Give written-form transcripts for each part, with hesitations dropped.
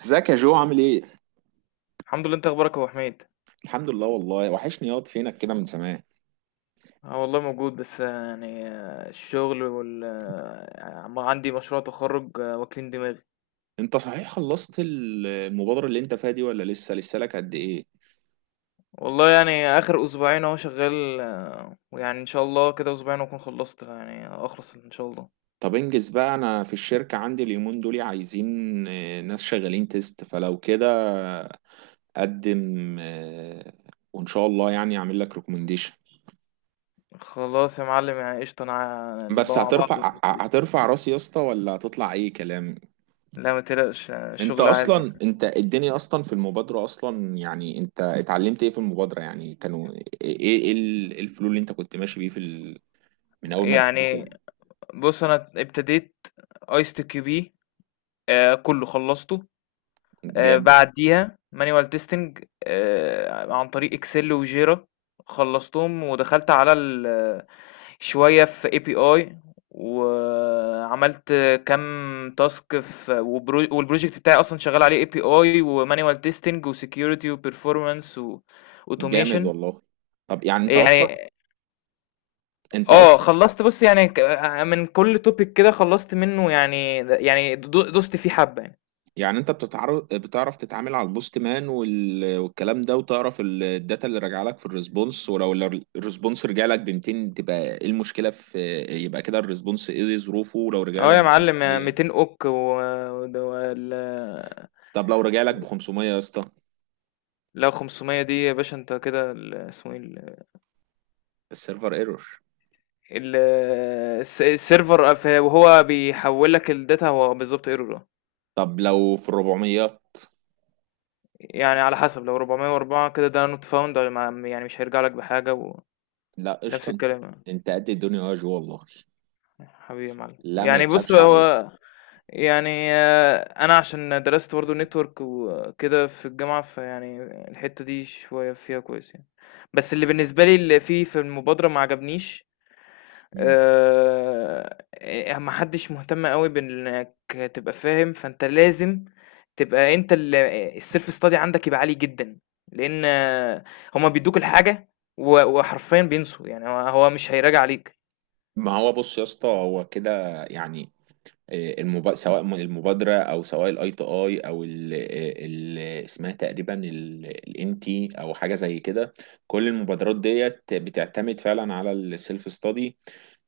ازيك يا جو عامل ايه؟ الحمد لله. انت اخبارك يا ابو حميد؟ الحمد لله والله وحشني ياض، فينك كده من زمان. اه والله موجود، بس الشغل عندي مشروع تخرج، واكلين دماغي. انت صحيح خلصت المبادرة اللي انت فيها دي، ولا لسه لك قد ايه؟ والله يعني اخر اسبوعين اهو شغال، ويعني ان شاء الله كده اسبوعين واكون خلصت، يعني اخلص ان شاء الله. طب انجز بقى. انا في الشركة عندي اليومين دول عايزين، ناس شغالين تيست فلو كده. قدم، وان شاء الله يعني اعمل لك ريكومنديشن. خلاص يا معلم، يعني قشطه، انا نبقى بس مع بعض. هترفع هترفع راسي يا اسطى، ولا هتطلع اي كلام؟ لا ما تقلقش، انت الشغل عالي. اصلا، انت الدنيا اصلا في المبادرة اصلا، يعني انت اتعلمت ايه في المبادرة؟ يعني كانوا ايه؟ إيه الفلو اللي انت كنت ماشي بيه في ال... من اول ما دخلت يعني ال-. بص، انا ابتديت ايست كيو بي، كله خلصته. جامد. بعديها مانيوال تيستنج عن طريق اكسل وجيرا، خلصتهم ودخلت على شوية في اي بي اي، وعملت كام تاسك في والبروجكت بتاعي اصلا شغال عليه اي بي اي ومانيوال تيستنج وسكيورتي وبرفورمانس جامد واوتوميشن. والله. طب يعني انت اصلا يعني انت اه، اصلا خلصت، بص يعني من كل توبيك كده خلصت منه، يعني دوست فيه حبة يعني. يعني انت بتعرف تتعامل على البوست مان، وال... والكلام ده، وتعرف الداتا اللي راجع لك في الريسبونس. ولو الريسبونس رجع لك ب 200، تبقى ايه المشكلة في؟ يبقى كده الريسبونس ايه ظروفه؟ ولو رجع اه لك يا معلم، ب-، 200 اوك، و... وال- طب لو رجع لك ب 500 يا اسطى؟ لا، 500 دي يا باشا، انت كده اسمه ايه السيرفر ايرور. ال- السيرفر، وهو بيحول لك الداتا، هو بالظبط ايرور. طب لو في الربعميات؟ يعني على حسب، لو 404 كده ده نوت فاوند، يعني مش هيرجع لك بحاجة، لا ونفس قشطة. انت الكلام يعني. انت قد الدنيا يا جو والله. حبيبي يا معلم، لا ما يعني بص يتخافش عليه. هو، يعني آه، انا عشان درست برضه نتورك وكده في الجامعة، فيعني الحتة دي شوية فيها كويس يعني. بس اللي بالنسبة لي اللي فيه في المبادرة ما عجبنيش. مم. ما حدش مهتم أوي بإنك تبقى فاهم، فأنت لازم تبقى أنت الself study عندك يبقى عالي جدًا، لإن هُم بيدّوك الحاجة، و وحرفيًا بينسوا، يعني هو مش هيراجع عليك. ما هو بص يا اسطى، هو كده يعني. المب... سواء من المبادرة او سواء الاي تي اي او ال... ال... اسمها تقريبا الان تي او، حاجة زي كده. كل المبادرات ديت بتعتمد فعلا على السيلف ستادي.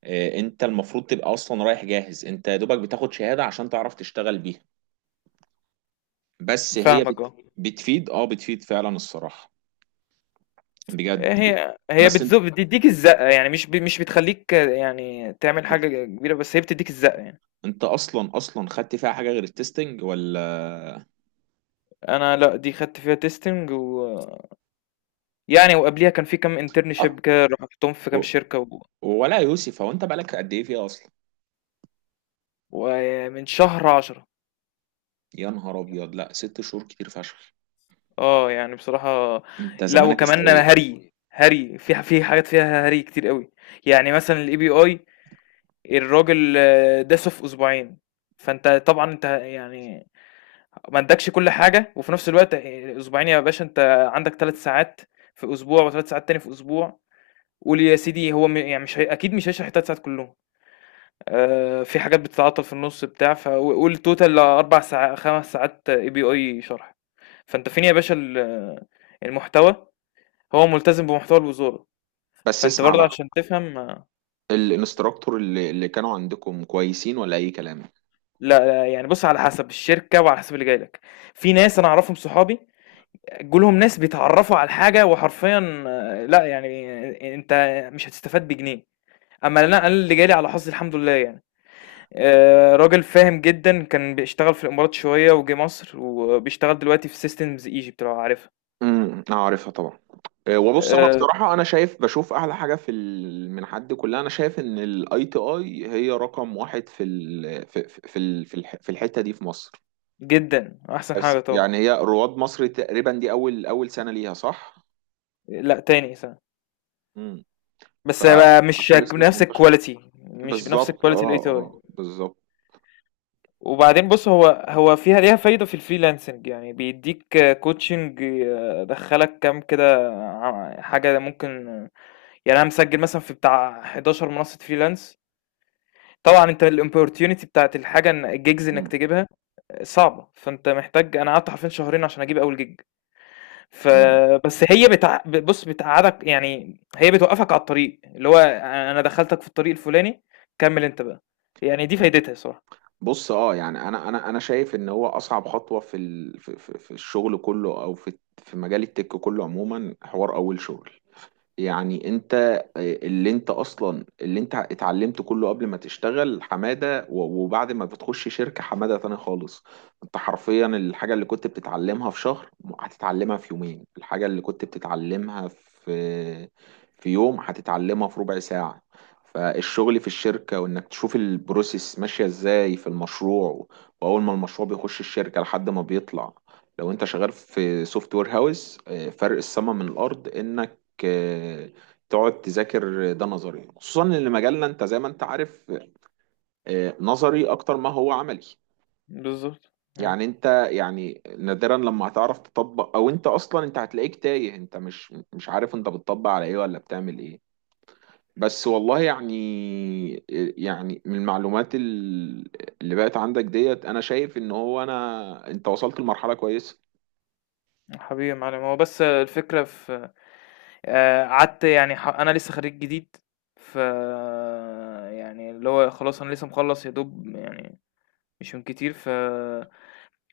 انت المفروض تبقى اصلا رايح جاهز. انت يا دوبك بتاخد شهادة عشان تعرف تشتغل بيها. بس هي فاهمك، بت... بتفيد فعلا الصراحة، بجد. هي بس انت بتدّيك الزقة، يعني مش بتخلّيك، يعني تعمل حاجة كبيرة، بس هي بتدّيك الزقة يعني. انت اصلا اصلا خدت فيها حاجه غير التستنج، ولا؟ أنا لأ، دي خدت فيها testing و، يعني وقبليها كان في كام أ- internship كده، رُحتهم في كام و- شركة، و ولا يا يوسف، هو انت بقالك قد ايه فيها اصلا؟ ومن شهر 10. يا نهار ابيض، لا 6 شهور كتير فشخ. يعني بصراحة، انت لأ زمانك وكمان استويت. هري، هري في في حاجات فيها هري كتير أوي، يعني مثلًا الAPI، الراجل، داسه في أسبوعين، فأنت طبعًا أنت يعني ما ادّاكش كل حاجة، وفي نفس الوقت، أسبوعين يا باشا، أنت عندك 3 ساعات في أسبوع و3 ساعات تاني في أسبوع، قُل يا سيدي، هو يعني مش هي، أكيد مش هيشرح ال3 ساعات كلّهم، في حاجات بتتعطل في النُص بتاع و قُل total 4 ساع 5 ساعات API شرح. فأنت فين يا باشا المحتوى؟ هو ملتزم بمحتوى الوزارة، بس فأنت اسمع برضه بقى. عشان تفهم. الانستراكتور اللي كانوا عندكم كويسين، ولا اي كلام؟ لا، لا يعني بُص، على حسب الشركة وعلى حسب اللي جاي لك، في ناس أنا أعرفهم صحابي جُه لهم ناس بيتعرّفوا على الحاجة، وحرفيًا، لأ، يعني أنت مش هتستفاد بجنيه. أمّا لأ، أنا اللي جه لي على حظي الحمد لله يعني، راجل فاهم جدًا، كان بيشتغل في الإمارات شوية وجه مصر وبيشتغل دلوقتي في systems Egypt لو عارفها، انا عارفها طبعا. اه، وبص انا آآ بصراحه، انا شايف، بشوف اعلى حاجه في من حد كلها، انا شايف ان الاي تي اي هي رقم واحد في ال في في في ال- في الح- في الحته دي في مصر. جدًا، أحسن بس حاجة طبعًا. يعني هي رواد مصر تقريبا، دي اول سنه ليها، صح؟ لأ تاني سنة، امم بس بقى مش فعشان لسه مش بنفس منتشر. الquality، مش بنفس بالظبط، الquality اه، اه، الATI. بالظبط. وبعدين بص، هو فيها ليها فايدة في الفريلانسنج، يعني بيديك كوتشنج، دخلك كام كده، حاجة ممكن. يعني أنا مسجل مثلا في بتاع 11 منصة فريلانس. طبعا انت الاوبورتيونيتي بتاعت الحاجة ان الجيجز انك مم. تجيبها صعبة، فانت محتاج، انا قعدت حرفيا شهرين عشان اجيب اول جيج. مم. بص، بتقعدك يعني، هي بتوقفك على الطريق اللي هو انا دخلتك في الطريق الفلاني، كمل انت بقى. يعني دي فايدتها صراحة. بص، اه يعني انا شايف ان هو اصعب خطوه في ال... في الشغل كله، او في مجال التك كله عموما، حوار اول شغل. يعني انت اللي، انت اصلا اللي انت اتعلمته كله قبل ما تشتغل حمادة، وبعد ما بتخش شركة حمادة تاني خالص. انت حرفيا الحاجة اللي كنت بتتعلمها في شهر، هتتعلمها في يومين. الحاجة اللي كنت بتتعلمها في يوم، هتتعلمها في ربع ساعة. فالشغل في الشركة، وانك تشوف البروسيس ماشية ازاي في المشروع، واول ما المشروع بيخش الشركة لحد ما بيطلع، لو انت شغال في سوفت وير هاوس، فرق السما من الارض. انك آه، تقعد تذاكر، ده نظري، خصوصا ان مجالنا، انت زي ما انت عارف، نظري اكتر ما هو عملي. بالظبط. يعني انت يعني نادرا لما هتعرف تطبق، او انت اصلا انت هتلاقيك تايه. انت مش عارف انت بتطبق على ايه، ولا بتعمل ايه. بس والله يعني، يعني من المعلومات اللي بقت عندك ديت، انا شايف ان هو، انا انت وصلت لمرحلة كويسة. حبيبي يا معلم، هو بس الفكرة في، قعدت يعني أنا لسه خريج جديد، ف يعني اللي هو خلاص، أنا لسه مخلص يا دوب، يعني مش من كتير، ف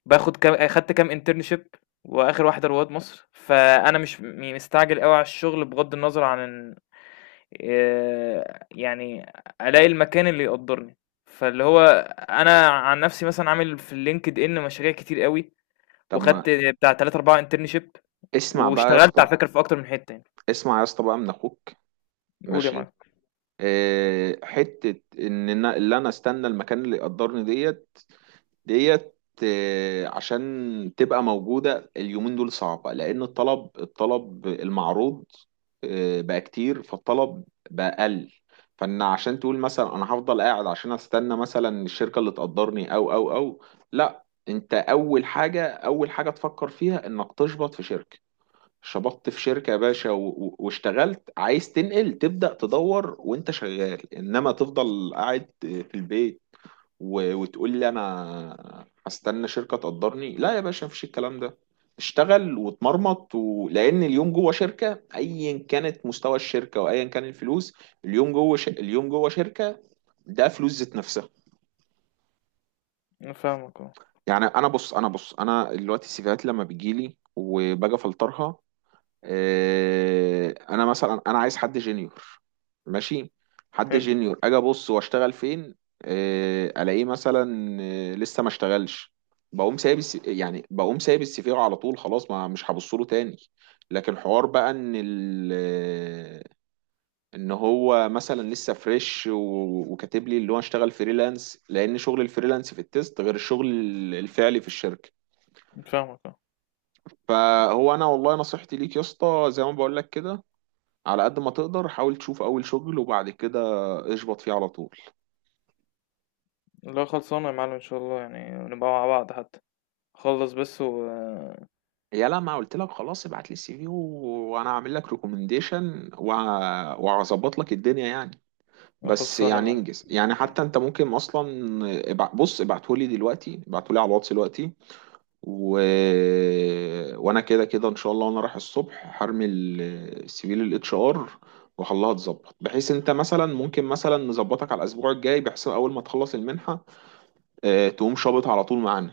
باخد كام خدت كام انترنشيب، وآخر واحدة رواد مصر، فأنا مش يعني مستعجل قوي على الشغل، بغض النظر عن إن- يعني ألاقي المكان اللي يقدرني، فاللي هو أنا عن نفسي مثلا عامل في اللينكد إن مشاريع كتير قوي، طب وخدت ما بتاع 3 4 انترنشيب، اسمع بقى يا واشتغلت اسطى على فكرة في أكتر من حتة. اسمع يا اسطى بقى، من اخوك. قول يا ماشي. معلم. حتة إن أنا اللي أنا أستنى المكان اللي يقدرني ديت. عشان تبقى موجودة اليومين دول صعبة، لأن الطلب المعروض، بقى كتير، فالطلب بقى قل. فإن عشان تقول مثلا أنا هفضل قاعد عشان أستنى مثلا الشركة اللي تقدرني، أو لا، أنت أول حاجة، أول حاجة تفكر فيها إنك تشبط في شركة. شبطت في شركة يا باشا، واشتغلت، عايز تنقل، تبدأ تدور وانت شغال، انما تفضل قاعد في البيت وتقول لي انا هستنى شركة تقدرني؟ لا يا باشا، مفيش الكلام ده. اشتغل واتمرمط، و... لان اليوم جوه شركة، ايا كانت مستوى الشركة وايا كان الفلوس، اليوم جوه ش... اليوم جوه شركة، ده فلوس ذات نفسها. أنا فاهمك، اه. يعني انا انا دلوقتي السيفيهات لما بتجيلي، وباجي افلترها، انا مثلا انا عايز حد جينيور، ماشي. حد حلو. جينيور، اجي ابص واشتغل فين؟ الاقيه مثلا لسه ما اشتغلش، بقوم سايب الس... يعني بقوم سايب السي في على طول. خلاص، ما مش هبص له تاني. لكن حوار بقى ان ال... ان هو مثلا لسه فريش و... وكاتب لي اللي هو اشتغل فريلانس. لان شغل الفريلانس في التيست غير الشغل الفعلي في الشركة. فاهمك، اه. فهو انا والله نصيحتي ليك يا اسطى، زي ما بقول لك كده، على قد ما تقدر حاول تشوف اول شغل، وبعد كده اشبط فيه على طول. لا خلصانة يا معلم، ان شاء الله يعني نبقى مع بعض حتى، خلص بس و، يا لا، ما قلت لك خلاص، ابعت لي السي في، وانا هعمل لك ريكومنديشن، وهظبط لك الدنيا يعني. بس خلصانة يا يعني معلم. انجز، يعني حتى انت ممكن اصلا بص، ابعته لي دلوقتي، ابعته لي على الواتس دلوقتي. و... وانا كده كده ان شاء الله، وانا رايح الصبح هرمي السي في للاتش ار. وخليها تظبط، بحيث انت مثلا ممكن مثلا نظبطك على الاسبوع الجاي، بحيث اول ما تخلص المنحه، تقوم شابط على طول معانا.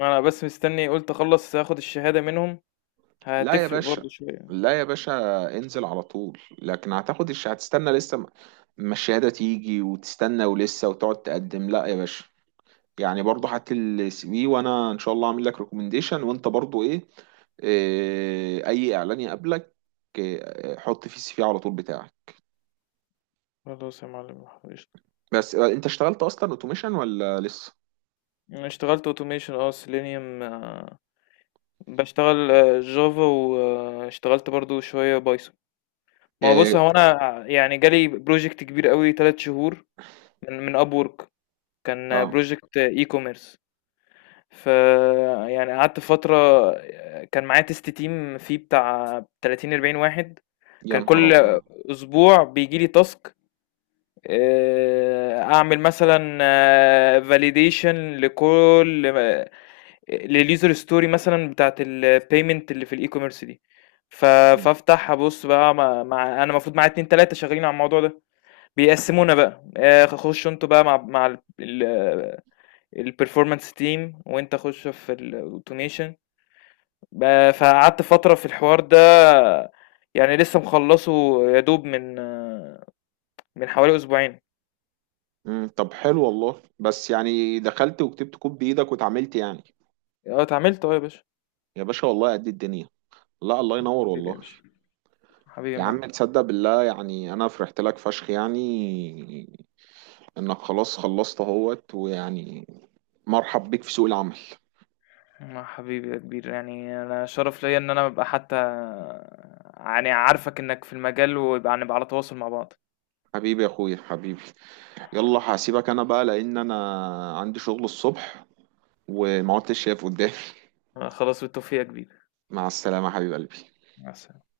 انا بس مستني، قلت اخلص اخد الشهادة منهم، لا يا هتفرق باشا، برضه شوية. لا يا باشا، انزل على طول. لكن هتاخد الش... هتستنى لسه، ما ما الشهادة تيجي وتستنى، ولسه وتقعد تقدم؟ لا يا باشا. يعني برضه هات لي السي في، وانا ان شاء الله هعمل لك ريكومنديشن. وانت برضه ايه، إيه اي اعلان يقابلك، إيه، حط فيه السي في على طول بتاعك. خلاص يا معلم، قشطة. بس انت اشتغلت اصلا اوتوميشن، ولا لسه؟ انا اشتغلت اوتوميشن، اه سيلينيوم، بشتغل جافا، واشتغلت برضه شوية بايثون. ما هو بص، هو إيه، انا يعني جالي بروجكت كبير قوي، تلات شهور، من اب وورك، كان اه، بروجكت اي كوميرس. فيعني قعدت فترة، كان معايا تيست تيم فيه بتاع 30 40 واحد. يا كان نهار كل ابيض. اسبوع بيجي لي تاسك، اعمل مثلا فاليديشن لكل، لليوزر ستوري مثلا بتاعت البيمنت اللي في الاي كوميرس دي. ف- مم. فافتح ابص بقى مع، انا المفروض معايا اتنين تلاته شغالين على الموضوع ده، بيقسمونا بقى، خشوا انتوا بقى مع البرفورمانس تيم، وانت خش في الاوتوميشن. فقعدت فترة في الحوار ده، يعني لسه مخلصه يا دوب من حوالي اسبوعين. مم، طب حلو والله. بس يعني دخلت وكتبت كود بايدك واتعاملت يعني؟ اه اتعاملت، اه يا باشا. يا باشا والله، قد الدنيا. لا، الله ينور حبيبي يا والله. باشا، حبيبي يا يا معلم. عم تصدق بالله، يعني انا فرحت لك فشخ، يعني انك خلاص خلصت اهوت، ويعني مرحب بيك في سوق العمل. حبيبي يا كبير، يعني انا شرف ليا ان انا ابقى حتى، يعني عارفك انك في المجال، ويبقى على تواصل مع بعض. حبيبي يا اخويا، حبيبي. يلا هسيبك انا بقى، لان انا عندي شغل الصبح، وما عدتش شايف قدامي. خلاص، بالتوفيق يا كبير. مع السلامة يا حبيب قلبي. مع السلامة.